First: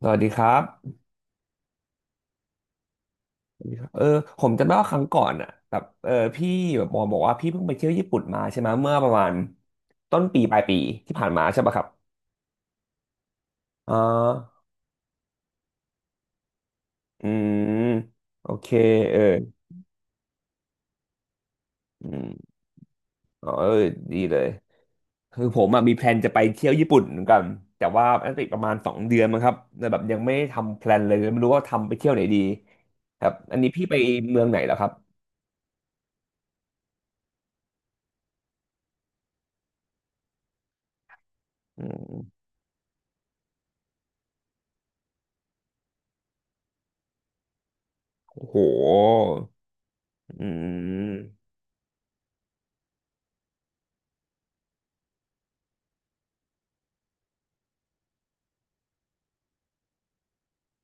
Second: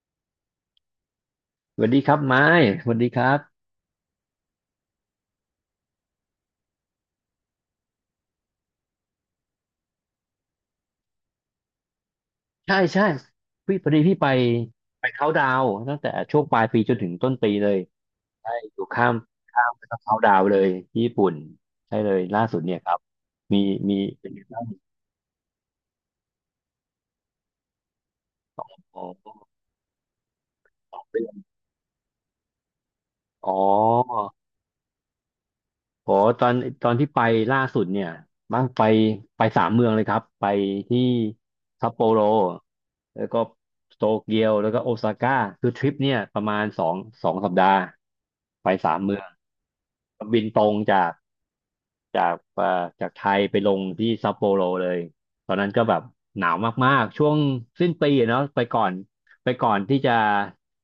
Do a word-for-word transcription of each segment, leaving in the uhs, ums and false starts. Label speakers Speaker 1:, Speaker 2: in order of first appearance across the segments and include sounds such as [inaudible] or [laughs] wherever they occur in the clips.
Speaker 1: สวัสดีครับ
Speaker 2: สวัสดีครับไม้สวัสดีครับ
Speaker 1: เออผมจำได้ว่าครั้งก่อนอ่ะแบบเออพี่แบบบอกบอกว่าพี่เพิ่งไปเที่ยวญี่ปุ่นมาใช่ไหมเมื่อประมาณต้นปีปลายปีที่ผ่านมาใช่ปะครับ
Speaker 2: ใช่ใช่พี่พอ
Speaker 1: อ๋อ
Speaker 2: ดีพี่ไปไปเขาดาวน์ตั้งแต่ช่วงปลายปีจนถึง
Speaker 1: อื
Speaker 2: ต้นปีเล
Speaker 1: ม
Speaker 2: ย
Speaker 1: โอ
Speaker 2: ใช่
Speaker 1: เค
Speaker 2: อยู่ข้าม
Speaker 1: เออ
Speaker 2: ข้ามไปเขาดาวน์เลยที่ญี่ปุ่นใช่
Speaker 1: อื
Speaker 2: เลยล่า
Speaker 1: ม
Speaker 2: สุดเนี่ยครับ
Speaker 1: อ๋อ
Speaker 2: มี
Speaker 1: เออ
Speaker 2: มี
Speaker 1: ดี
Speaker 2: เป็น
Speaker 1: เล
Speaker 2: ไง
Speaker 1: ย
Speaker 2: บ้าง
Speaker 1: คือผมอะมีแพลนจะไปเที่ยวญี่ปุ่นเหมือนกันแต่ว่าน่าจะอีกประมาณสอง
Speaker 2: อ๋อ
Speaker 1: เดือนมั้งครับแต่แบบยังไม่ได้ทำแพลนเลยไม่รู้ว่าทำไปเที่ยวไหนดีครับ
Speaker 2: อ๋อ
Speaker 1: อันนี้พี่ไปเมืองไหนแล้วครับ
Speaker 2: อ๋อตอนตอนที่ไปล่าสุดเนี่ยบ้างไปไปสามเมืองเลยครับไปที่
Speaker 1: อื
Speaker 2: ซัปโปโร
Speaker 1: ม
Speaker 2: แล้วก็โตเกียวแล้วก็โอซาก้าคือทริปเนี่ยประมาณสองสองสัปดาห์
Speaker 1: โอ้โห
Speaker 2: ไปสามเมือง บิ
Speaker 1: อื
Speaker 2: นตรงจาก
Speaker 1: ม
Speaker 2: จากเอ่อจากไทยไปลงที่ซัปโปโรเลยตอนนั้นก็แบบหนาวมากๆช่วงสิ้นปีอะเนาะไปก่อนไปก่อนที่จะ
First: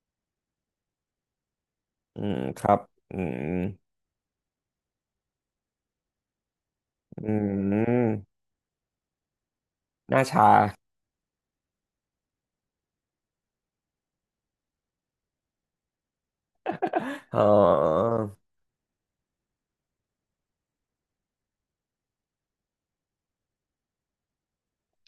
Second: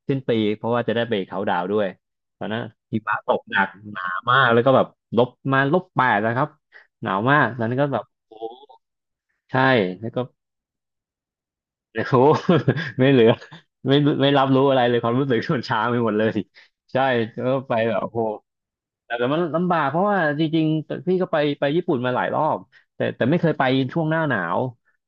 Speaker 2: สิ้นปีเพราะว่าจะได้ไปเขาน์ดาวน์ด้วย
Speaker 1: อืม
Speaker 2: ตอนนั้
Speaker 1: ค
Speaker 2: น
Speaker 1: รับ
Speaker 2: หิ
Speaker 1: อื
Speaker 2: มะตก
Speaker 1: ม
Speaker 2: หนักหนามากแล้วก็แบบลบมาลบแปดนะครับหนาว
Speaker 1: อื
Speaker 2: มากตอน
Speaker 1: ม
Speaker 2: นั้นก็แบบโอ้ใช่แล้ว
Speaker 1: ห
Speaker 2: ก็
Speaker 1: น้าชา
Speaker 2: โอ้โห [laughs] ไม่เหลือไม่ไม่รับรู้อะไรเลย ความรู้สึกมนช้างไปหมดเลยใช่
Speaker 1: ออ
Speaker 2: ก็ไปแบบโอ้โห
Speaker 1: อ
Speaker 2: แต่แต่มันลำบากเพราะว่าจริงๆ พี่ก็ไปไปญี่ปุ่นมาหลายรอบแต่แต่ไม่เคยไปช่วงหน้าหนาว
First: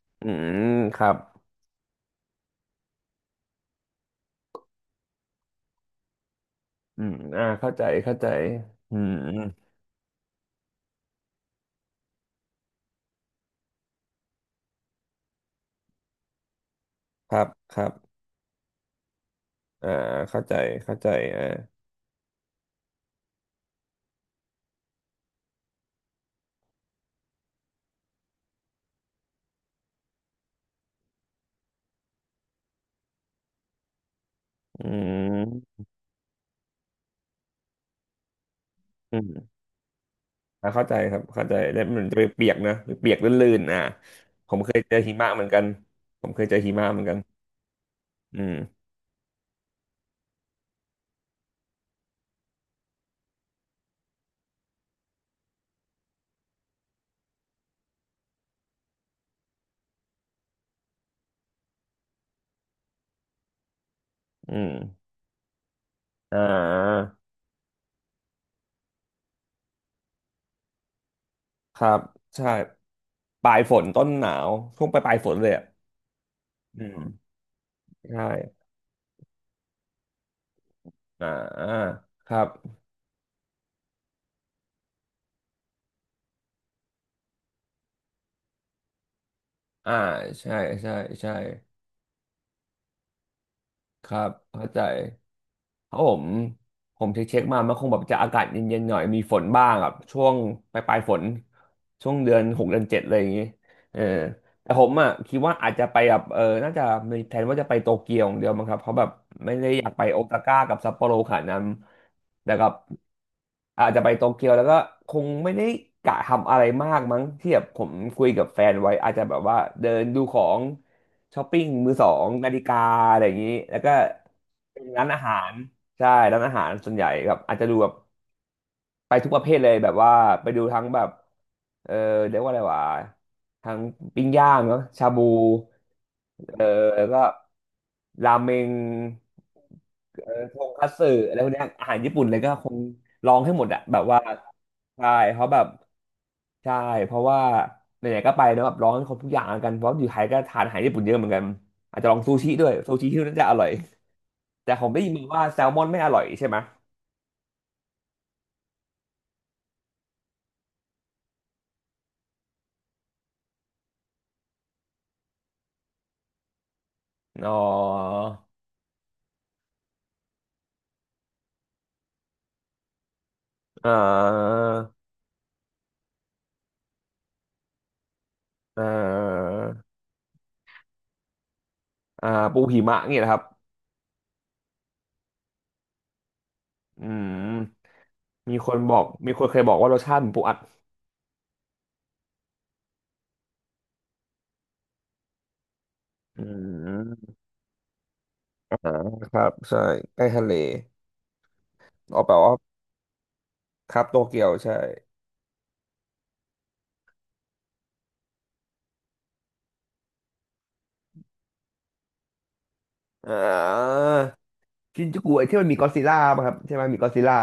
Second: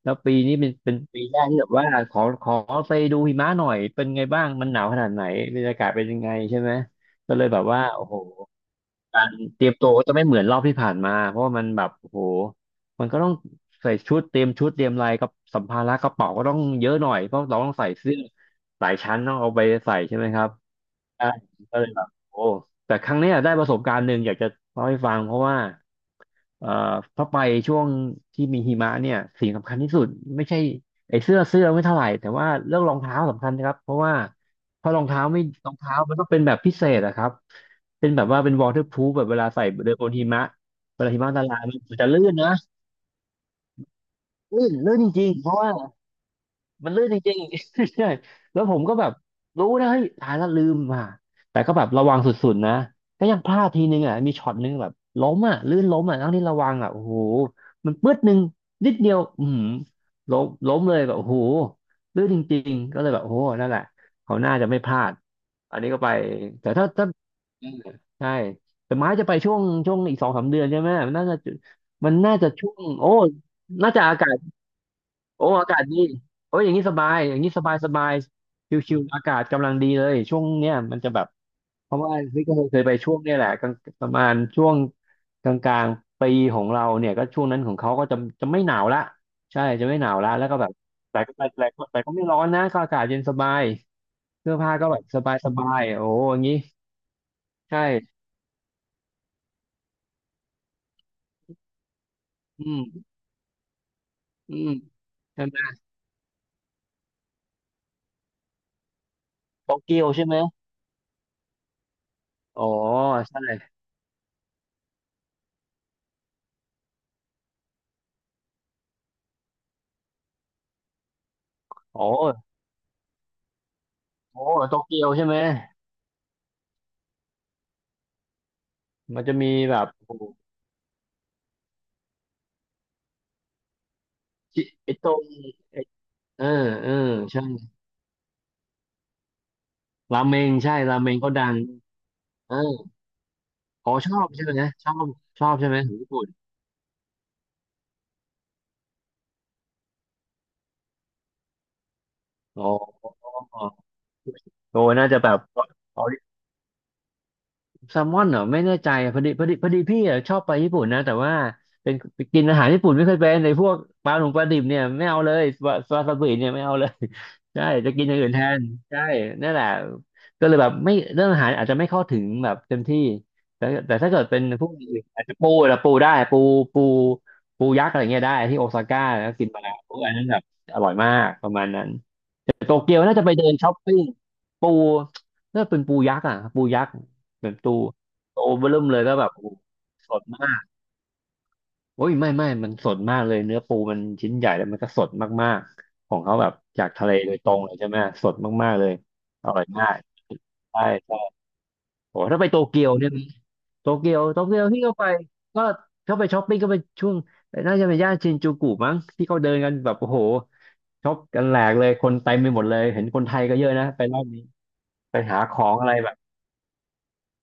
Speaker 2: แล้ว
Speaker 1: อื
Speaker 2: ปีนี้
Speaker 1: ม
Speaker 2: เป็นเป็น
Speaker 1: ครับ
Speaker 2: ปีแรกที่แบบว่าขอขอไปดูหิมะหน่อยเป็นไงบ้าง มันหนาวขนาดไหนบรรยากาศเป็นยังไงใช่ไหม
Speaker 1: อืม
Speaker 2: ก็เล
Speaker 1: อ่า
Speaker 2: ยแบบ
Speaker 1: เข้า
Speaker 2: ว่า
Speaker 1: ใจ
Speaker 2: โอ้
Speaker 1: เข้า
Speaker 2: โห
Speaker 1: ใจอืม
Speaker 2: การเตรียมตัวก็จะไม่เหมือนรอบที่ผ่านมาเพราะว่ามันแบบโอ้โหมันก็ต้องใส่ชุดเตรียมชุดเตรียมอะไรกับสัมภาระกระเป๋าก็ต้องเยอะหน่อย
Speaker 1: ค
Speaker 2: เพราะ
Speaker 1: รับ
Speaker 2: เราต้อง
Speaker 1: ครั
Speaker 2: ใส่
Speaker 1: บ
Speaker 2: เสื้อหลายชั้นต้องเอาไป
Speaker 1: อ่า
Speaker 2: ใส่ใช่ไหมค
Speaker 1: เข้า
Speaker 2: รับ
Speaker 1: ใจเข้าใจ
Speaker 2: ใช่
Speaker 1: อ่า
Speaker 2: ก็เลยแบบโอ้แต่ครั้งเนี้ยได้ประสบการณ์หนึ่งอยากจะเล่าให้ฟังเพราะว่า เอ่อเพราะไปช่วงที่มีหิมะเนี่ยสิ่งสำคัญที่สุดไม่ใช่ไอ้เสื้อเสื้อไม่เท่าไหร่แต่ว่าเรื่องรองเท้าสำคัญนะครับเพราะว่าเพ
Speaker 1: อื
Speaker 2: ราะรองเท้าไม่รอง
Speaker 1: ม
Speaker 2: เท้ามันต้องเป็นแบบพิเศษอะครับเป็นแบบว่าเป็น waterproof
Speaker 1: อื
Speaker 2: แบบเวลา
Speaker 1: ม
Speaker 2: ใส่เดินบนหิมะ
Speaker 1: อ่าเข้าใจ
Speaker 2: เวลา
Speaker 1: ค
Speaker 2: หิ
Speaker 1: รับ
Speaker 2: มะละ
Speaker 1: เข้าใจ
Speaker 2: ลายม
Speaker 1: แล้ว
Speaker 2: ัน
Speaker 1: มัน
Speaker 2: จะ
Speaker 1: จะ
Speaker 2: ลื่
Speaker 1: ไป
Speaker 2: น
Speaker 1: เปี
Speaker 2: นะ
Speaker 1: ยกนะไปเปียกลื่นๆอ่าผม
Speaker 2: ลื่
Speaker 1: เค
Speaker 2: น
Speaker 1: ยเจอ
Speaker 2: ลื่นจ
Speaker 1: หิ
Speaker 2: ริ
Speaker 1: มะ
Speaker 2: ง
Speaker 1: เห
Speaker 2: ๆ
Speaker 1: มื
Speaker 2: เพ
Speaker 1: อน
Speaker 2: ราะ
Speaker 1: กัน
Speaker 2: ว่า
Speaker 1: ผมเคยเจอหิมะ
Speaker 2: มัน
Speaker 1: เหมือ
Speaker 2: ลื่
Speaker 1: น
Speaker 2: น
Speaker 1: กั
Speaker 2: จ
Speaker 1: น
Speaker 2: ริงๆ [laughs] ใช่
Speaker 1: อืม
Speaker 2: แล้วผมก็แบบรู้นะเฮ้ยตายแล้วลืมอ่ะแต่ก็แบบระวังสุดๆนะ ก็ยังพลาดทีนึงอ่ะมีช็อตนึงแบบล้มอ่ะลื่นล้มอ่ะทั้งที่ระวังอ่ะโอ้โหมันปื๊ดนึงนิดเดียวอือล้มล้มเลยแบบโอ้โหลื่นจริงๆก็เลยแบบโอ้โหนั่นแหละเขาน่า
Speaker 1: อื
Speaker 2: จะ
Speaker 1: ม
Speaker 2: ไม่พลาด อันนี้ก็ไป
Speaker 1: อ่
Speaker 2: แต่ถ้าถ้า
Speaker 1: า
Speaker 2: อืมใช่แต่ไม้จะไปช่วงช่วงอีกสองสามเดือนใช่ไหมมันน่าจะ
Speaker 1: ครับ
Speaker 2: มันน่า
Speaker 1: ใช่
Speaker 2: จะช่วงโอ้
Speaker 1: ปลายฝน
Speaker 2: น่าจะ
Speaker 1: ต้น
Speaker 2: อา
Speaker 1: ห
Speaker 2: กา
Speaker 1: นา
Speaker 2: ศ
Speaker 1: วช่วงปลายปลายฝน
Speaker 2: โอ้
Speaker 1: เลยอ่ะ
Speaker 2: อากาศดีโอ้ยอย่าง
Speaker 1: อื
Speaker 2: นี้สบาย
Speaker 1: ม
Speaker 2: อย่างนี้สบายสบาย
Speaker 1: ใช่
Speaker 2: ชิวๆอากาศกำลังดีเลยช่วงเนี้ยมันจะแบบ
Speaker 1: อ่
Speaker 2: เพ
Speaker 1: า
Speaker 2: ราะว่า
Speaker 1: ครั
Speaker 2: พี่
Speaker 1: บ
Speaker 2: ก็เคยไปช่วงเนี้ยแหละกลางประมาณช่วงกลางๆปีของเราเนี่ยก็ช่วงนั้นของเขาก็จะจะไม่หนาวละใช่จะ
Speaker 1: อ่า
Speaker 2: ไม่หนาวละแล้ว
Speaker 1: ใช่
Speaker 2: ก็แบบ
Speaker 1: ใช่
Speaker 2: แต่
Speaker 1: ใช่
Speaker 2: ก็แต่แต่แต่ก็ไม่ร้อนนะก็อากาศเย็นสบาย
Speaker 1: ครับ
Speaker 2: เสื้อ
Speaker 1: เข้า
Speaker 2: ผ้า
Speaker 1: ใจ
Speaker 2: ก็แบบสบายสบาย
Speaker 1: ผ
Speaker 2: โอ้
Speaker 1: ม
Speaker 2: อย่างนี้
Speaker 1: ผมเช็คๆมา มันคงแบบ
Speaker 2: ใช่
Speaker 1: จะอากาศเย็นๆหน่อยมีฝนบ้างอ่ะช่วงปลายๆฝนช่วงเดือนห
Speaker 2: อื
Speaker 1: กเดือนเจ็ด
Speaker 2: ม
Speaker 1: อะลยอย่างงี้เออ
Speaker 2: อืม
Speaker 1: แต่ผมอ่ะคิด
Speaker 2: ใช่
Speaker 1: ว่า
Speaker 2: ไหม
Speaker 1: อาจจะไปแบบเออน่าจะมีแผนว่าจะไปโตเกียวอย่างเดียวมั้งครับเพราะแบบไม่ได้
Speaker 2: โต
Speaker 1: อยาก
Speaker 2: เกี
Speaker 1: ไป
Speaker 2: ยว
Speaker 1: โอ
Speaker 2: ใช่ไหม
Speaker 1: ซาก้ากับซัปโปโรขนาดนั้นแต่
Speaker 2: อ๋อ
Speaker 1: กับ
Speaker 2: ใช่
Speaker 1: อาจจะไปโตเกียวแล้วก็คงไม่ได้กะทำอะไรมากมั้งที่แบบผมคุยกับแฟนไว้อาจจะแบบว่าเดินดูของช้อปปิ้งมือ
Speaker 2: โอ
Speaker 1: สองนา
Speaker 2: ้
Speaker 1: ฬิกาอะไรอย่างนี้แล้วก็
Speaker 2: โอ้โต
Speaker 1: เป็น
Speaker 2: เกี
Speaker 1: ร้า
Speaker 2: ยว
Speaker 1: นอา
Speaker 2: ใช่ไห
Speaker 1: หา
Speaker 2: ม
Speaker 1: ร ใช่ร้านอาหารส่วนใหญ่แบบอาจจะดูแบบไป
Speaker 2: มัน
Speaker 1: ทุก
Speaker 2: จะ
Speaker 1: ประ
Speaker 2: มี
Speaker 1: เภทเลย
Speaker 2: แบบ
Speaker 1: แบบว่า
Speaker 2: โอ้โห
Speaker 1: ไปดูทั้งแบบเออเรียกว่าอะไรวะทั้งปิ้งย่าง
Speaker 2: ชิ
Speaker 1: เนาะ
Speaker 2: ไอ้ต
Speaker 1: ชา
Speaker 2: รง
Speaker 1: บู
Speaker 2: ไอ้เออ
Speaker 1: เออ
Speaker 2: เออ
Speaker 1: แล้วก็
Speaker 2: ใช่
Speaker 1: ราเมง
Speaker 2: รา
Speaker 1: เออ
Speaker 2: เมง
Speaker 1: ทง
Speaker 2: ใช่
Speaker 1: คัต
Speaker 2: รา
Speaker 1: สึ
Speaker 2: เมงก็
Speaker 1: อะไร
Speaker 2: ดั
Speaker 1: พวก
Speaker 2: ง
Speaker 1: เนี้ยอาหารญี่ปุ่นเลยก็
Speaker 2: เออ
Speaker 1: คงลองให้หมดอะ
Speaker 2: อ๋อ
Speaker 1: แบบ
Speaker 2: ชอ
Speaker 1: ว่า
Speaker 2: บใช่ไหมนะชอบ
Speaker 1: ใช่
Speaker 2: ช
Speaker 1: เขาะ
Speaker 2: อบ
Speaker 1: แบบ
Speaker 2: ใช่ไหมของญี่ปุ่น
Speaker 1: ใช่เพราะว่าไหนๆก็ไปเนอะแบบลองให้ครบทุกอย่างแล้วกันเพราะอยู่ไทยก็ทานอาหารญี่ปุ่นเยอะเหมือนกันอาจจะลองซูชิ
Speaker 2: อ๋
Speaker 1: ด้
Speaker 2: อ
Speaker 1: วยซูชิที่นั่นจะอร่อยแต่
Speaker 2: โอ้
Speaker 1: ผมได้
Speaker 2: น่า
Speaker 1: ยิน
Speaker 2: จะ
Speaker 1: มา
Speaker 2: แบบ
Speaker 1: ว่าแซลมอนไม่อร่อยใช่ไหม
Speaker 2: แซลมอนเหรอไม่แน่ใจอะพอดีพอดีพอดีพี่อะชอบไปญี่ปุ่นนะแต่ว่าเป็นกินอาหารญี่ปุ่นไม่เคยเป็นในพวกปลาหนุ่มปลาดิบเนี่ยไม่เอาเลยซาวาซาบิเนี่ยไม่เอาเลย
Speaker 1: อ๋อ
Speaker 2: [laughs] ใช่จะกินอย่างอื่นแทนใช่นั่นแหละก็เลยแบบไม่เรื่องอาหารอาจจะไม่เข้าถึงแบบเต็มที่แต่
Speaker 1: เอ่
Speaker 2: แต่ถ้าเกิดเป็น
Speaker 1: อ
Speaker 2: พวกอย่างอื่นอาจจะปูนะปูได้ปูปูปูยักษ์อะไรเงี้ยได้ที่โอ
Speaker 1: เอ่
Speaker 2: ซาก้าแล้วกิ
Speaker 1: อ
Speaker 2: นมาแล้วพวกอันนั้นแบบอร่อยมากประมาณนั้น
Speaker 1: อ่าปู
Speaker 2: โต
Speaker 1: หิ
Speaker 2: เกี
Speaker 1: มะ
Speaker 2: ยวน่า
Speaker 1: เงี่ย
Speaker 2: จะ
Speaker 1: นะ
Speaker 2: ไป
Speaker 1: ครับ
Speaker 2: เดินช้อปปิ้งปูน่าเป็นปูยักษ์อ่ะปูยักษ์
Speaker 1: อื
Speaker 2: แบบตู
Speaker 1: ม
Speaker 2: โต
Speaker 1: มีคน
Speaker 2: เบิ่ม
Speaker 1: บ
Speaker 2: เล
Speaker 1: อ
Speaker 2: ย
Speaker 1: ก
Speaker 2: ก็แบบ
Speaker 1: มีค
Speaker 2: โอ้
Speaker 1: น
Speaker 2: โห
Speaker 1: เคยบอกว่ารส
Speaker 2: ส
Speaker 1: ชาติ
Speaker 2: ด
Speaker 1: เหมือนปู
Speaker 2: มา
Speaker 1: อัด
Speaker 2: กโอ้ยไม่ไม่มันสดมากเลยเนื้อปูมันชิ้นใหญ่แล้วมันก็สดมากๆของเขา
Speaker 1: อื
Speaker 2: แบบจากทะเลโด
Speaker 1: ม
Speaker 2: ยตรงเลยใช่ไหมสดมาก
Speaker 1: อ่า
Speaker 2: ๆเลย
Speaker 1: ครั
Speaker 2: อ
Speaker 1: บ
Speaker 2: ร่อย
Speaker 1: ใช่
Speaker 2: มาก
Speaker 1: ใกล้ทะเล
Speaker 2: ใช่ใช่
Speaker 1: อ
Speaker 2: โอ้
Speaker 1: อกแปล
Speaker 2: ถ้าไป
Speaker 1: ว่า
Speaker 2: โตเกียวเนี่ยโต
Speaker 1: ครับ
Speaker 2: เกี
Speaker 1: โต
Speaker 2: ยวโต
Speaker 1: เกียว
Speaker 2: เกียว
Speaker 1: ใช่
Speaker 2: ที่เขาไปก็เขาไปช้อปปิ้งก็ไปช่วงน่าจะเป็นย่านชินจูกุมั้งที่เขาเดินกันแบบโอ้โหช็อปกันแหลกเลยคนเต็มไปหมดเลยเห็นคน
Speaker 1: อ่
Speaker 2: ไทยก็เยอะนะ
Speaker 1: า
Speaker 2: ไปรอบนี้
Speaker 1: ชิน
Speaker 2: ไป
Speaker 1: จูกุ
Speaker 2: หา
Speaker 1: ไอ้
Speaker 2: ข
Speaker 1: ที่มั
Speaker 2: อ
Speaker 1: นมี
Speaker 2: ง
Speaker 1: ก็
Speaker 2: อะ
Speaker 1: อด
Speaker 2: ไร
Speaker 1: ซิล
Speaker 2: แบบ
Speaker 1: ล่าป่ะครับใช่ไหมมีก็อดซิลล่า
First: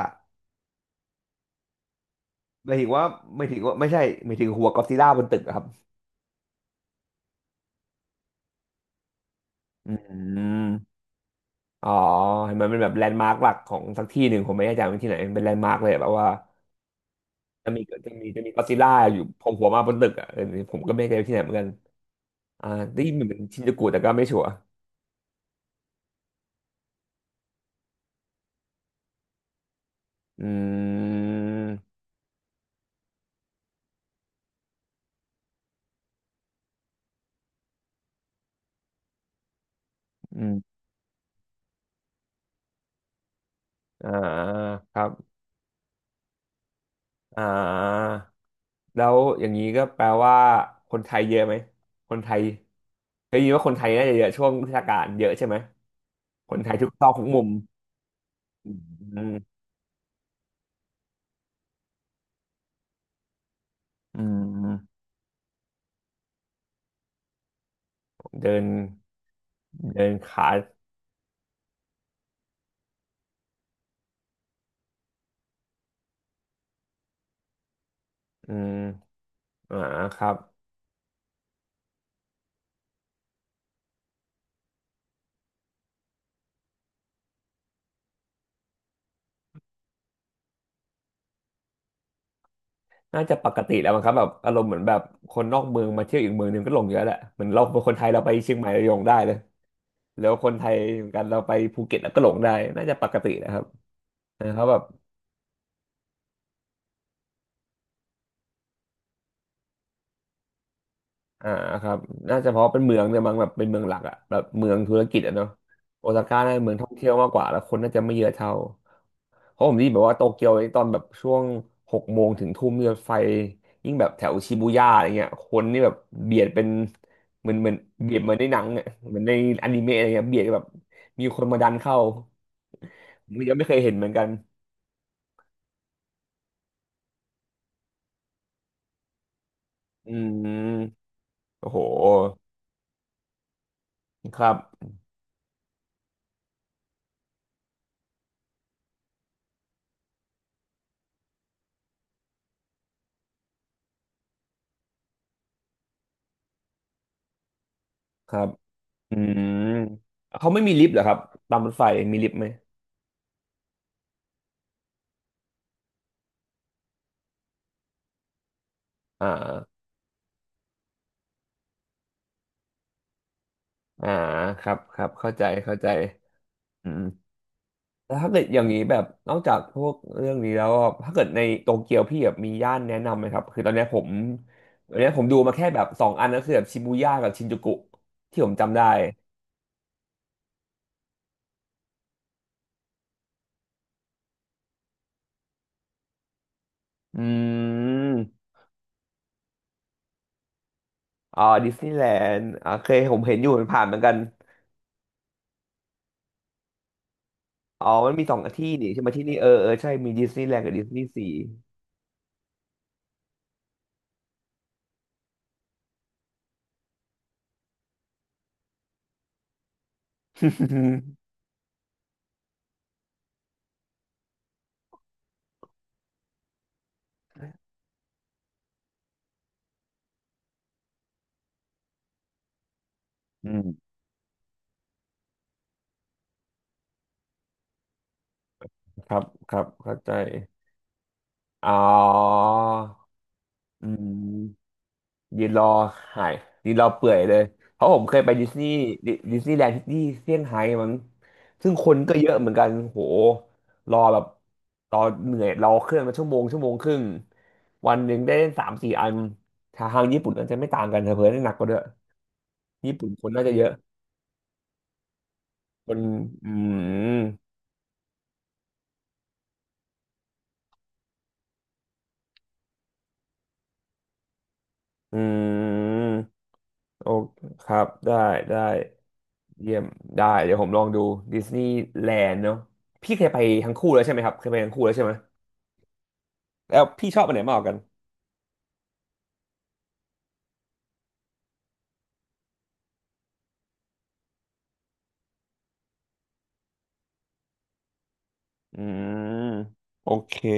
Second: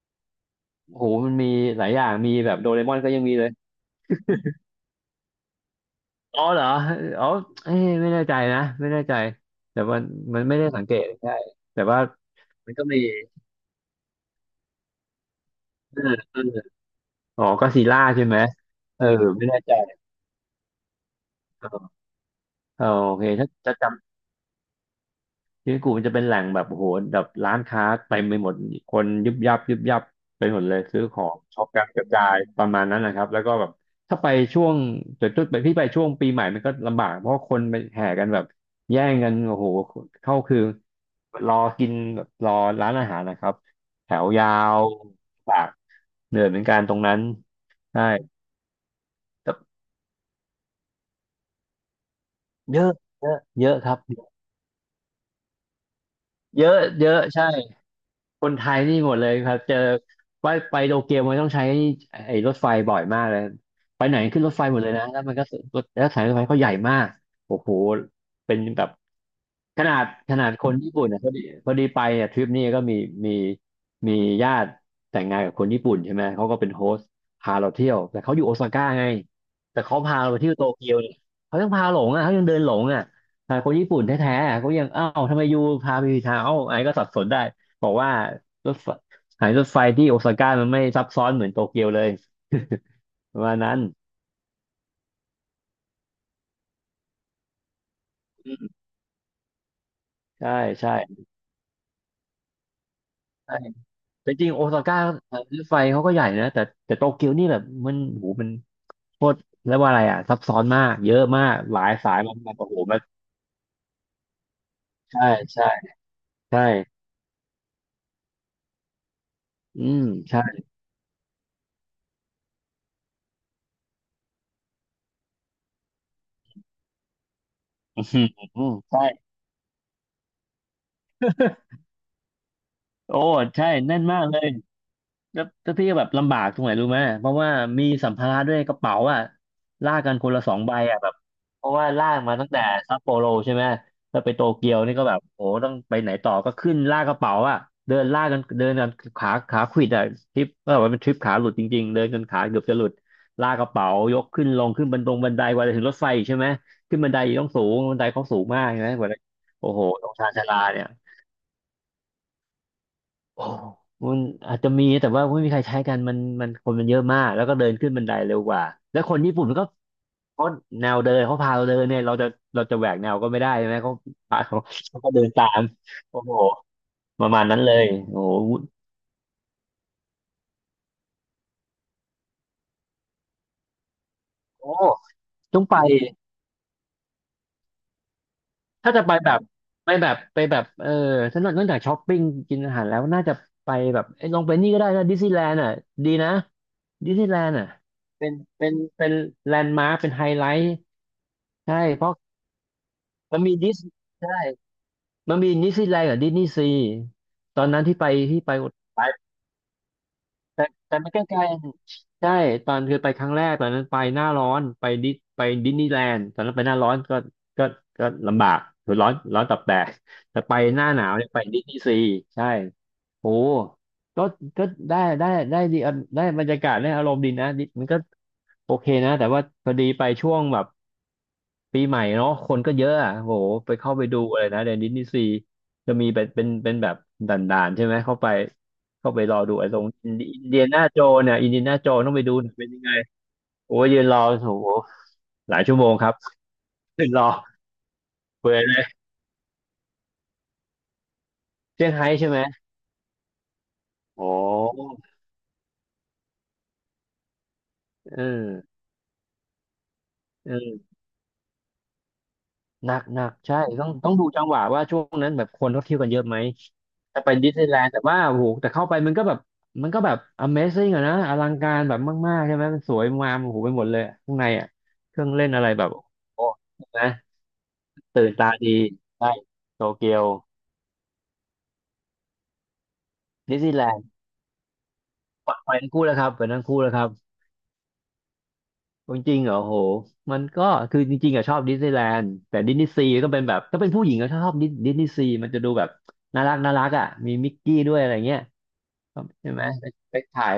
Speaker 2: โหมันมีหลายอย่าง มีแบบโด
Speaker 1: หมาย
Speaker 2: เร
Speaker 1: ถึง
Speaker 2: มอน
Speaker 1: ว่า
Speaker 2: ก็ยังมี
Speaker 1: ไม่
Speaker 2: เลย
Speaker 1: ถึงว่าไม่ใช่หมายถึงหัวก็อดซิลล่าบนตึกอะครับ
Speaker 2: อ๋อเหรออ๋อเอ้ยไม่แน่ใจนะ ไม่แน่ใจ แต่
Speaker 1: อื
Speaker 2: มันมันไม่ได้สังเก
Speaker 1: ม
Speaker 2: ตใช่แต่
Speaker 1: อ๋อ
Speaker 2: ว่า
Speaker 1: เห็นมัน
Speaker 2: มัน
Speaker 1: เป็น
Speaker 2: ก็
Speaker 1: แบบ
Speaker 2: มี
Speaker 1: แลนด์มาร์กหลักของสักที่หนึ่งผมไม่แน่ใจว่าที่ไหนมันเป็นแลนด์มาร์กเลย
Speaker 2: เออ
Speaker 1: แบบว่า
Speaker 2: เอออ๋อก็
Speaker 1: จะ
Speaker 2: ซี
Speaker 1: มี
Speaker 2: ล
Speaker 1: จะ
Speaker 2: ล่าใช่
Speaker 1: มี
Speaker 2: ไหม
Speaker 1: จะมีก็อดซิลล่า
Speaker 2: เออ
Speaker 1: อยู่โผ
Speaker 2: ไม่
Speaker 1: ล่
Speaker 2: แน่
Speaker 1: หัว
Speaker 2: ใจ
Speaker 1: มาบนตึกอ่ะเออผมก็ไม่เคยไปที่ไหนเหมือนกั
Speaker 2: เอ
Speaker 1: น
Speaker 2: อ
Speaker 1: อ่า
Speaker 2: เออ
Speaker 1: ได้ยิ
Speaker 2: โอ
Speaker 1: นเห
Speaker 2: เค
Speaker 1: มือน
Speaker 2: ถ้า
Speaker 1: ชินจู
Speaker 2: จะจ
Speaker 1: กุแต่ก็ไม่ชัวร์
Speaker 2: ชิบุกุมันจะเป็นแหล่งแบบโอ้โหแบบร้านค้าเต็มไปหมดคนยุบยับยุบยับไป
Speaker 1: อ
Speaker 2: หมดเลยซื้
Speaker 1: ื
Speaker 2: อของช็อปกันก
Speaker 1: ม
Speaker 2: ระจายประมาณนั้นนะครับแล้วก็แบบถ้าไปช่วงจุดจุดไปพี่ไปช่วงปีใหม่มันก็ลำบากเพราะคนไปแห่กันแบบแย่งกันโอ้โหเข้า
Speaker 1: อื
Speaker 2: คือ
Speaker 1: ม
Speaker 2: รอกินแบบรอร้านอาหารนะครับ
Speaker 1: อ่า
Speaker 2: แถวยาว
Speaker 1: ครับ
Speaker 2: ปากเหนื่อยเหมือนกันตรงนั้น
Speaker 1: อ่
Speaker 2: ใช่
Speaker 1: าแล้วอย่า
Speaker 2: แต่
Speaker 1: งนี้ก็แปลว่าคนไทยเยอะไหมคนไทย
Speaker 2: เยอะเย
Speaker 1: ได้
Speaker 2: อะ
Speaker 1: ยินว่า
Speaker 2: เย
Speaker 1: ค
Speaker 2: อะ
Speaker 1: นไท
Speaker 2: ค
Speaker 1: ย
Speaker 2: รับ
Speaker 1: น่าจะ
Speaker 2: เย
Speaker 1: เยอะช่วงเทศกาลเยอะใช่ไหมค
Speaker 2: อะ
Speaker 1: น
Speaker 2: เย
Speaker 1: ไทยทุกซอก
Speaker 2: อะ
Speaker 1: ทุกมุ
Speaker 2: ใช่
Speaker 1: ม
Speaker 2: คนไท
Speaker 1: อื
Speaker 2: ยนี่หมดเลยค
Speaker 1: ม
Speaker 2: รับเจอว่าไปโตเกียวมันต้องใช้ไอ้รถไฟบ่อยมากเลยไปไหน
Speaker 1: อื
Speaker 2: ขึ้นรถไฟหมดเลย
Speaker 1: ม
Speaker 2: นะแล้วมันก็รถแล้วสายรถไฟเขาใหญ่มากโอ้โห
Speaker 1: เดิ
Speaker 2: เป็น
Speaker 1: น
Speaker 2: แบบขนา
Speaker 1: เดิ
Speaker 2: ด
Speaker 1: น
Speaker 2: ขนา
Speaker 1: ขา
Speaker 2: ดคนญี่ปุ่นเนี่ยพอดีพอดีไปเนี่ยทริปนี้ก็มีมีมีญาติแต่งงานกับคนญี่ปุ่นใช่ไหมเขาก็เป็นโฮสต์พาเราเที่ยวแต่เขาอยู่โอ
Speaker 1: อื
Speaker 2: ซา
Speaker 1: ม
Speaker 2: ก้าไง
Speaker 1: อ่า
Speaker 2: แต่เขาพา
Speaker 1: ครั
Speaker 2: เรา
Speaker 1: บ
Speaker 2: ไปเที่ยวโตเกียวเนี่ยเขายังพาหลงอ่ะเขายังเดินหลงอ่ะแต่คนญี่ปุ่นแท้ๆเขายังอ้าวทำไมอยูพาไปผิดทางเอ้าไอ้ก็สับสนได้ บอกว่ารถไฟสถานีรถไฟที่โอซาก้ามันไม่ซับซ้อนเหมือนโตเกียวเลย
Speaker 1: น่า
Speaker 2: [laughs] ป
Speaker 1: จะ
Speaker 2: ระ
Speaker 1: ป
Speaker 2: มาณ
Speaker 1: ก
Speaker 2: นั้
Speaker 1: ติ
Speaker 2: น
Speaker 1: แล้วมั้งครับแบบอารมณ์เหมือนแบบคนนอกเมืองมาเที่ยวอีกเมืองหนึงก็หลงเยอะแหละเหมือนเราเป็นคนไทยเราไปเชียงใหม่เราหลงได้เลยแล้วค
Speaker 2: ใช่
Speaker 1: นไทย
Speaker 2: ใช่
Speaker 1: เหมือนกันเราไปภูเก็ตแล้ก็หลงได้น่าจะปกตินะ
Speaker 2: ใช่
Speaker 1: ครับ
Speaker 2: แต่จริง
Speaker 1: นะค
Speaker 2: โอ
Speaker 1: รับแบ
Speaker 2: ซา
Speaker 1: บ
Speaker 2: ก้ารถไฟเขาก็ใหญ่นะแต่แต่โตเกียวนี่แบบมันโหูมันโคตรเรียกว่าอะไรอ่ะซับซ้อนมากเยอะมา
Speaker 1: อ่า
Speaker 2: กหลา
Speaker 1: ค
Speaker 2: ย
Speaker 1: รับ
Speaker 2: สายมัน
Speaker 1: น่าจะ
Speaker 2: มัน
Speaker 1: เพราะ
Speaker 2: โอ้โห
Speaker 1: เป็นเมื
Speaker 2: มัน
Speaker 1: องเนี่ยมั้งแบบเป็นเมืองหลักอะแบบเมืองธุรกิจ
Speaker 2: ใช่
Speaker 1: อะเนาะ
Speaker 2: ใช่
Speaker 1: โอซาก้าน่า
Speaker 2: ใช่
Speaker 1: จะเมืองท่องเที่ยวมากกว่าแล้วคนน่าจะไม่เยอะเท่า เพราะผม
Speaker 2: อื
Speaker 1: ได้ยินแบ
Speaker 2: ม
Speaker 1: บว่าโต
Speaker 2: ใช่
Speaker 1: เกียวตอนแบบช่วงหกโมงถึงทุ่มเนี่ยรถไฟยิ่งแบบแถวชิบูย่าอะไรเงี้ยคนนี่แบบเบียดเป็นเหมือนเหมือนเบียดเหมือนใน
Speaker 2: [laughs]
Speaker 1: หนั
Speaker 2: อื
Speaker 1: ง
Speaker 2: ม
Speaker 1: อะ
Speaker 2: ใช่
Speaker 1: เหมือนในอนิเมะอะไรเงี้ยเบียดแบบมีคนมาดันเข้า
Speaker 2: [laughs] โอ้
Speaker 1: ผมยังไม่
Speaker 2: ใช่
Speaker 1: เคยเห็น
Speaker 2: แน่น
Speaker 1: เหมือน
Speaker 2: มา
Speaker 1: กั
Speaker 2: ก
Speaker 1: น
Speaker 2: เลย แล้วแล้วพี่ก็แบบลำบากตรงไหนรู้ไหมเพราะว่ามีสัมภาระด้วยกระเป๋าอ่ะลาก
Speaker 1: อื
Speaker 2: กันคนละสองใบอ่ะแบ
Speaker 1: ม
Speaker 2: บเพ
Speaker 1: โอ้
Speaker 2: ราะ
Speaker 1: โห
Speaker 2: ว่าลากมาตั้งแต่ซัปโปโรใช่ไหมแล้วไป
Speaker 1: ค
Speaker 2: โต
Speaker 1: รับ
Speaker 2: เกียวนี่ก็แบบโอ้โหต้องไปไหนต่อก็ขึ้นลากกระเป๋าอ่ะเดินลากกันเดินกันขาขาขวิดอ่ะทริปก็แบบว่าเป็นทริปขาหลุดจริงๆเดินกันขาเกือบจะหลุดลากกระเป๋ายกขึ้นลงขึ้นบันตรงบันไดกว่าจะถึงรถไฟอีกใช่ไหมขึ้นบันไดอีกต้องสูงบันไดเขา
Speaker 1: ค
Speaker 2: สู
Speaker 1: รั
Speaker 2: ง
Speaker 1: บ
Speaker 2: มากใช่ไหมกว่า
Speaker 1: อื
Speaker 2: จะ
Speaker 1: ม
Speaker 2: โอ้โหตรงชานชา
Speaker 1: เขา
Speaker 2: ลา
Speaker 1: ไม่มี
Speaker 2: เนี่
Speaker 1: ลิ
Speaker 2: ย
Speaker 1: ฟต์เหรอครับตามรถไฟมีลิฟต์ไหม
Speaker 2: โอ้มันอาจจะมีแต่ว่าไม่มีใครใช้กันมันมันคนมันเยอะมากแล้วก็เดินขึ้นบันไดเร็วกว่าแล้วคน
Speaker 1: อ่
Speaker 2: ญี่ปุ่นมันก็
Speaker 1: า
Speaker 2: เขาแนวเดินเขาพาเราเดินเนี่ยเราจะเราจะแหวกแนวก็ไม่ได้ใช่ไหมเขา
Speaker 1: อ่า
Speaker 2: พาเขา
Speaker 1: ครับค
Speaker 2: เขา
Speaker 1: รั
Speaker 2: ก็
Speaker 1: บ
Speaker 2: เดิน
Speaker 1: เข้าใจ
Speaker 2: ตาม
Speaker 1: เข้าใจ
Speaker 2: โอ้โห
Speaker 1: อืม
Speaker 2: ประมาณนั้นเลย
Speaker 1: แล้ว
Speaker 2: โอ้
Speaker 1: ถ้าเกิดอย่างนี้
Speaker 2: โห
Speaker 1: แบบนอกจากพวกเรื่องนี้แล้วอะถ้าเกิดในโตเกียวพี่แบบมีย่านแนะนำไหมครับคือตอนเนี้ยผม
Speaker 2: โอ้
Speaker 1: ตอนเนี้ยผมดูมา
Speaker 2: ต้อ
Speaker 1: แค่
Speaker 2: งไป
Speaker 1: แบบสองอันก็คือแบบชิบูย่ากับชินจูกุที่ผมจำได้
Speaker 2: ถ้าจะไปแบบไปแบบไปแบบเออถ้านอกจากช้อปปิ้งกินอาหารแล้วน่าจะไปแบบเอ้ยลองไปนี่ก็ได้นะดิสนีย์แลนด์อ่ะดีนะดิส
Speaker 1: อื
Speaker 2: นีย์แลนด์อ่ะเป็น
Speaker 1: ม
Speaker 2: เป็นเป็นแลนด์มาร์คเป็นไฮไลท์
Speaker 1: อ๋อดิ
Speaker 2: ใช่
Speaker 1: สนีย์
Speaker 2: เพ
Speaker 1: แล
Speaker 2: ราะ
Speaker 1: นด์อ่าเคยผมเห็
Speaker 2: มั
Speaker 1: น
Speaker 2: น
Speaker 1: อยู่
Speaker 2: มี
Speaker 1: มัน
Speaker 2: ดิส
Speaker 1: ผ่านเหมือนกัน
Speaker 2: ใช่มันมีนิสซีแลนด์กับดิสนีย์ซีตอนนั้น
Speaker 1: อ๋อ
Speaker 2: ที่ไป
Speaker 1: มันมีสอง
Speaker 2: ที่ไป
Speaker 1: ที่นี่ใช่
Speaker 2: ไป
Speaker 1: ไหมที่นี่เออเออใช่มีดิสนีย์แลน
Speaker 2: แต่
Speaker 1: ด์กับดิส
Speaker 2: แต่
Speaker 1: นีย์
Speaker 2: ไม่ใก
Speaker 1: ซี
Speaker 2: ล้ๆใช่ตอนคือไปครั้งแรกตอนนั้นไปหน้าร้อนไปดิไปดิสนีย์แลนด์ตอนนั้นไปหน้าร้อนก็ก็ก็ลำบากคือร้อนร้อนตับแตกแต่ไปหน้าหนาว
Speaker 1: [laughs]
Speaker 2: เนี่ยไปดิสนีย์ซีใช่โอ้ก็ก็ได้ได้ได้ดีอ่ะได้บรรยากาศได้อารมณ์ดีนะดิมันก็โอเคนะแต่ว่าพอดีไปช่วงแบบ ปีใหม่เนาะคนก็เยอะอะโห
Speaker 1: อื
Speaker 2: ไปเข้า
Speaker 1: ม
Speaker 2: ไปดูอะไรนะเดนดิสนีย์ซีจะมีเป็นเป็นเป็นแบบด่านๆใช่ไหมเข้าไป
Speaker 1: ค
Speaker 2: เข้า
Speaker 1: รั
Speaker 2: ไป
Speaker 1: บ
Speaker 2: รอ
Speaker 1: ค
Speaker 2: ดู
Speaker 1: รับ
Speaker 2: ไอ้ตรง
Speaker 1: เข้าใจ
Speaker 2: อินเดียนาโจเนี่ยอินเดีย
Speaker 1: อ๋อ
Speaker 2: นาโจต้องไปดูหน่อยเป็นยังไงโอ้ย
Speaker 1: อื
Speaker 2: ยืน
Speaker 1: ม
Speaker 2: รอโอ้โห
Speaker 1: ยื
Speaker 2: ห
Speaker 1: น
Speaker 2: ลา
Speaker 1: ร
Speaker 2: ย
Speaker 1: อ
Speaker 2: ชั่วโมงครับ
Speaker 1: หายยืนรอ
Speaker 2: [laughs] ยื
Speaker 1: เปื่
Speaker 2: น
Speaker 1: อย
Speaker 2: รอ
Speaker 1: เลยเพราะผมเคยไปดิส
Speaker 2: เปื่อย
Speaker 1: นี
Speaker 2: เล
Speaker 1: ย์
Speaker 2: ย
Speaker 1: ดิดิสนีย์แลนด์ที่เซี่ยงไฮ้มั้งซึ่ง
Speaker 2: เซี่
Speaker 1: ค
Speaker 2: ยง
Speaker 1: น
Speaker 2: ไฮ้
Speaker 1: ก็เย
Speaker 2: ใช่
Speaker 1: อะ
Speaker 2: ไหม
Speaker 1: เหมือนกันโหรอแบบ
Speaker 2: โอ้
Speaker 1: รอเหนื่อยรอเครื่องมาชั่วโมงชั่วโมงครึ่งวันหนึ่
Speaker 2: เอ
Speaker 1: ง
Speaker 2: อ
Speaker 1: ได้เล่นสามสี่อันทางทางญี่ปุ่นน่าจะไม่ต่าง
Speaker 2: เออ
Speaker 1: กันเถอะเพื่อนได้หนักกว่าด้วย
Speaker 2: หนั
Speaker 1: ญี่
Speaker 2: ก
Speaker 1: ปุ่น
Speaker 2: หนั
Speaker 1: ค
Speaker 2: ก
Speaker 1: นน่าจะ
Speaker 2: ใช่
Speaker 1: เยอะ
Speaker 2: ต้องต้องดูจังหวะว่าช่วงนั้นแบบคนเขา
Speaker 1: ค
Speaker 2: เที่ยว
Speaker 1: น
Speaker 2: กันเยอะไหม
Speaker 1: อื
Speaker 2: จะไป
Speaker 1: ม
Speaker 2: ดิสนีย์แลนด์แต่ว่าโอ้โหแต่เข้าไปมันก็แบบมันก็แบบ Amazing อะนะอลังการแบบมากๆใช่ไหมมันสวยงามโอ้โหไปหมดเลยอะข้างในอะเค
Speaker 1: อื
Speaker 2: รื่องเล่นอะไรแบบ
Speaker 1: ม
Speaker 2: โอ้ใช่ไหม
Speaker 1: โอเคครับได้
Speaker 2: ตื่นตา
Speaker 1: ได้
Speaker 2: ดีได้
Speaker 1: เยี่ย
Speaker 2: โต
Speaker 1: ม
Speaker 2: เกียว
Speaker 1: ได้เดี๋ยวผมลองดูดิสนีย์แลนด์เนาะพี่เคยไป
Speaker 2: ดิสนี
Speaker 1: ทั้ง
Speaker 2: ย์แล
Speaker 1: คู่
Speaker 2: น
Speaker 1: แล้ว
Speaker 2: ด์
Speaker 1: ใช่ไหมครับเคยไปทั้งคู่แล้วใช่ไหม
Speaker 2: ไปไปทั้งคู่แล้วครับไปทั้ง
Speaker 1: แล้
Speaker 2: คู่
Speaker 1: ว
Speaker 2: แล้วครั
Speaker 1: พี่
Speaker 2: บ
Speaker 1: ชอบอันไหนมากกว่ากัน
Speaker 2: จริงๆเหรอโอ้โหมันก็คือจริงๆอะชอบดิสนีย์แลนด์แต่ดิสนีย์ซีก็เป็นแบบถ้าเป็นผู้หญิงก็ชอบดิสดิสนีย์ซีมันจะดูแบบน่ารักน่ารักอะมีมิกกี้ด้วยอะไรเงี้ย
Speaker 1: อืม
Speaker 2: ใช่ไหมไป
Speaker 1: โอ
Speaker 2: ไป
Speaker 1: เค
Speaker 2: ถ่าย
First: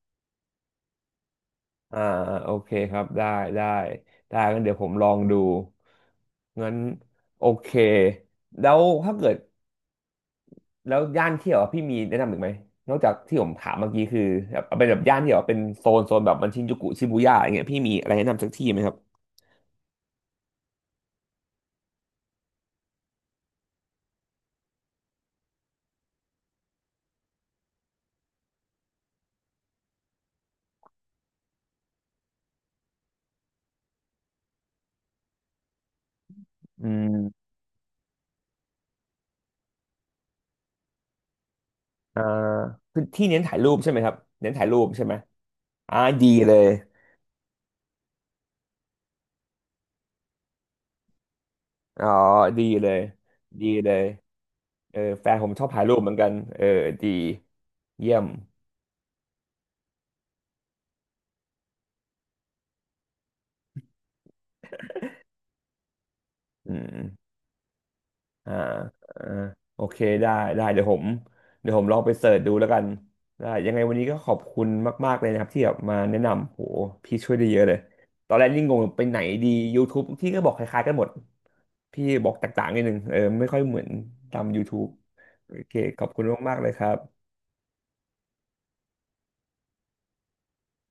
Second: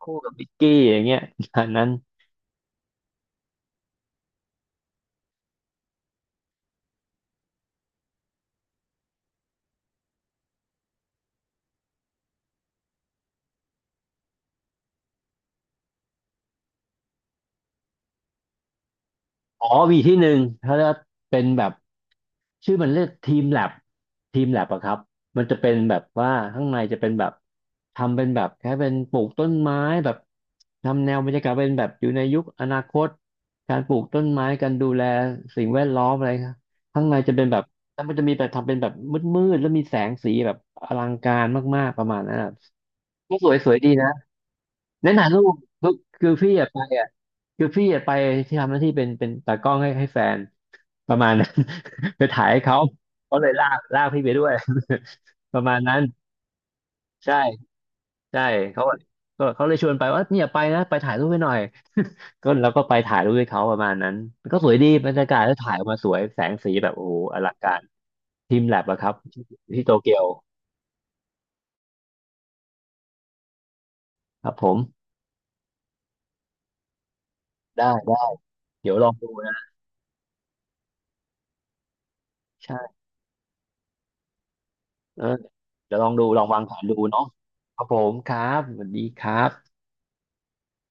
Speaker 2: คู่กับมิกกี้อย่างเงี้ย [laughs] อันนั้น
Speaker 1: อ่าอโอเคครับได้ได้ได้งั้นเดี๋ยวผมลองดูงั้นโอเคแล้วถ้าเกิดแล้วย่านเที่ยวอะพี่มีแนะนำอีกไหมนอกจากที่ผมถามเมื่อกี้คือแบบเอาเป็นแบบย่านที่แบบเป็นโซนโซนแบบมันชินจูกุชิบูย่าอย่างเงี้ยพี่มีอะไรแนะนำสักที่ไหมครับ
Speaker 2: อ๋อมีที่หนึ่งถ้าจะเป็นแบบชื่อมันเรียกทีมแลบทีมแลบอะครับมันจะเป็นแบบว่าข้างในจะเป็นแบบทำเป็นแบบแค่เป็นปลูกต้นไม้แบบทำแนวบรรยากาศเป็นแบบอยู่ในยุคอนาคตการปลูกต้นไม้การดูแลสิ่งแวดล้อมอะไรครับ
Speaker 1: อื
Speaker 2: ข้างในจะเป็
Speaker 1: ม
Speaker 2: นแบบแล้วมันจะมีแบบทำเป็นแบบมืดๆแล้วมีแสงสีแบบอลังการมากๆประมาณ
Speaker 1: อ่า
Speaker 2: นั้นอะ
Speaker 1: คือที่เน้น
Speaker 2: สว
Speaker 1: ถ่า
Speaker 2: ย
Speaker 1: ย
Speaker 2: ส
Speaker 1: รู
Speaker 2: วย
Speaker 1: ป
Speaker 2: ๆดี
Speaker 1: ใช่ไหมค
Speaker 2: นะ
Speaker 1: รับเน้นถ่ายรูปใช่
Speaker 2: แนะ
Speaker 1: ไหม
Speaker 2: นำลูกลู
Speaker 1: อ่า
Speaker 2: ก
Speaker 1: ดี
Speaker 2: คือพี่
Speaker 1: เลย
Speaker 2: อะไปอะคือพี่อะไปที่ทำหน้าที่เป็นเป็นตากล้องให้ให้แฟนประมาณนั้น
Speaker 1: อ๋อ
Speaker 2: [laughs] ไปถ่ายให้
Speaker 1: ดี
Speaker 2: เขา
Speaker 1: เลย
Speaker 2: เขาเลยลา
Speaker 1: ดี
Speaker 2: ก
Speaker 1: เล
Speaker 2: ลา
Speaker 1: ย
Speaker 2: กพี่ไปด้วย
Speaker 1: เออแฟนผม
Speaker 2: [laughs] ป
Speaker 1: ช
Speaker 2: ระ
Speaker 1: อบ
Speaker 2: มาณ
Speaker 1: ถ่ายรู
Speaker 2: นั้
Speaker 1: ป
Speaker 2: น
Speaker 1: เหมือนกันเออดี
Speaker 2: ใช่
Speaker 1: เยี่ยม
Speaker 2: ใช่เขาก็เขาเลยชวนไปว่าเนี่ยไปนะไปถ่ายรูปให้หน่อย [laughs] ก็แล้วก็ไปถ่ายรูปให้เขาประมาณนั้นก็สวยดีบรรยากาศแล้วถ่ายออกมาสวยแสงสี
Speaker 1: อื
Speaker 2: แบบโอ้โห
Speaker 1: ม
Speaker 2: อลังการ
Speaker 1: อ่า
Speaker 2: ทีมแลบอะครับ
Speaker 1: อ่า
Speaker 2: ที่
Speaker 1: โอ
Speaker 2: ที่โต
Speaker 1: เค
Speaker 2: เกียว
Speaker 1: ได้ได้เดี๋ยวผมเดี๋ยวผมลองไปเสิร์ชดูแล้วกันได้ยังไงวันนี้ก็ขอบ
Speaker 2: ครับ
Speaker 1: คุ
Speaker 2: ผ
Speaker 1: ณ
Speaker 2: ม
Speaker 1: มากๆเลยนะครับที่แบบมาแนะนำโหพี่ช่วยได้เยอะเลย
Speaker 2: ได้ได้
Speaker 1: ตอนแรกนี่งง
Speaker 2: เดี๋ยว
Speaker 1: ไป
Speaker 2: ลอง
Speaker 1: ไหน
Speaker 2: ดู
Speaker 1: ดี
Speaker 2: นะ
Speaker 1: YouTube ที่ก็บอกคล้ายๆกันหมดพี่บอกแตกต่างๆนิดนึ
Speaker 2: ใช่
Speaker 1: งเออไม่ค่อยเหมือนตาม YouTube
Speaker 2: เออ
Speaker 1: โอเค
Speaker 2: เดี๋ย
Speaker 1: ข
Speaker 2: วล
Speaker 1: อ
Speaker 2: อ
Speaker 1: บ
Speaker 2: ง
Speaker 1: คุ
Speaker 2: ดู
Speaker 1: ณ
Speaker 2: ลอง
Speaker 1: มาก
Speaker 2: วา
Speaker 1: ๆ
Speaker 2: ง
Speaker 1: เล
Speaker 2: แผ
Speaker 1: ยค
Speaker 2: น
Speaker 1: รั
Speaker 2: ดู
Speaker 1: บ
Speaker 2: เนาะครับผมครับสวัสดีครับ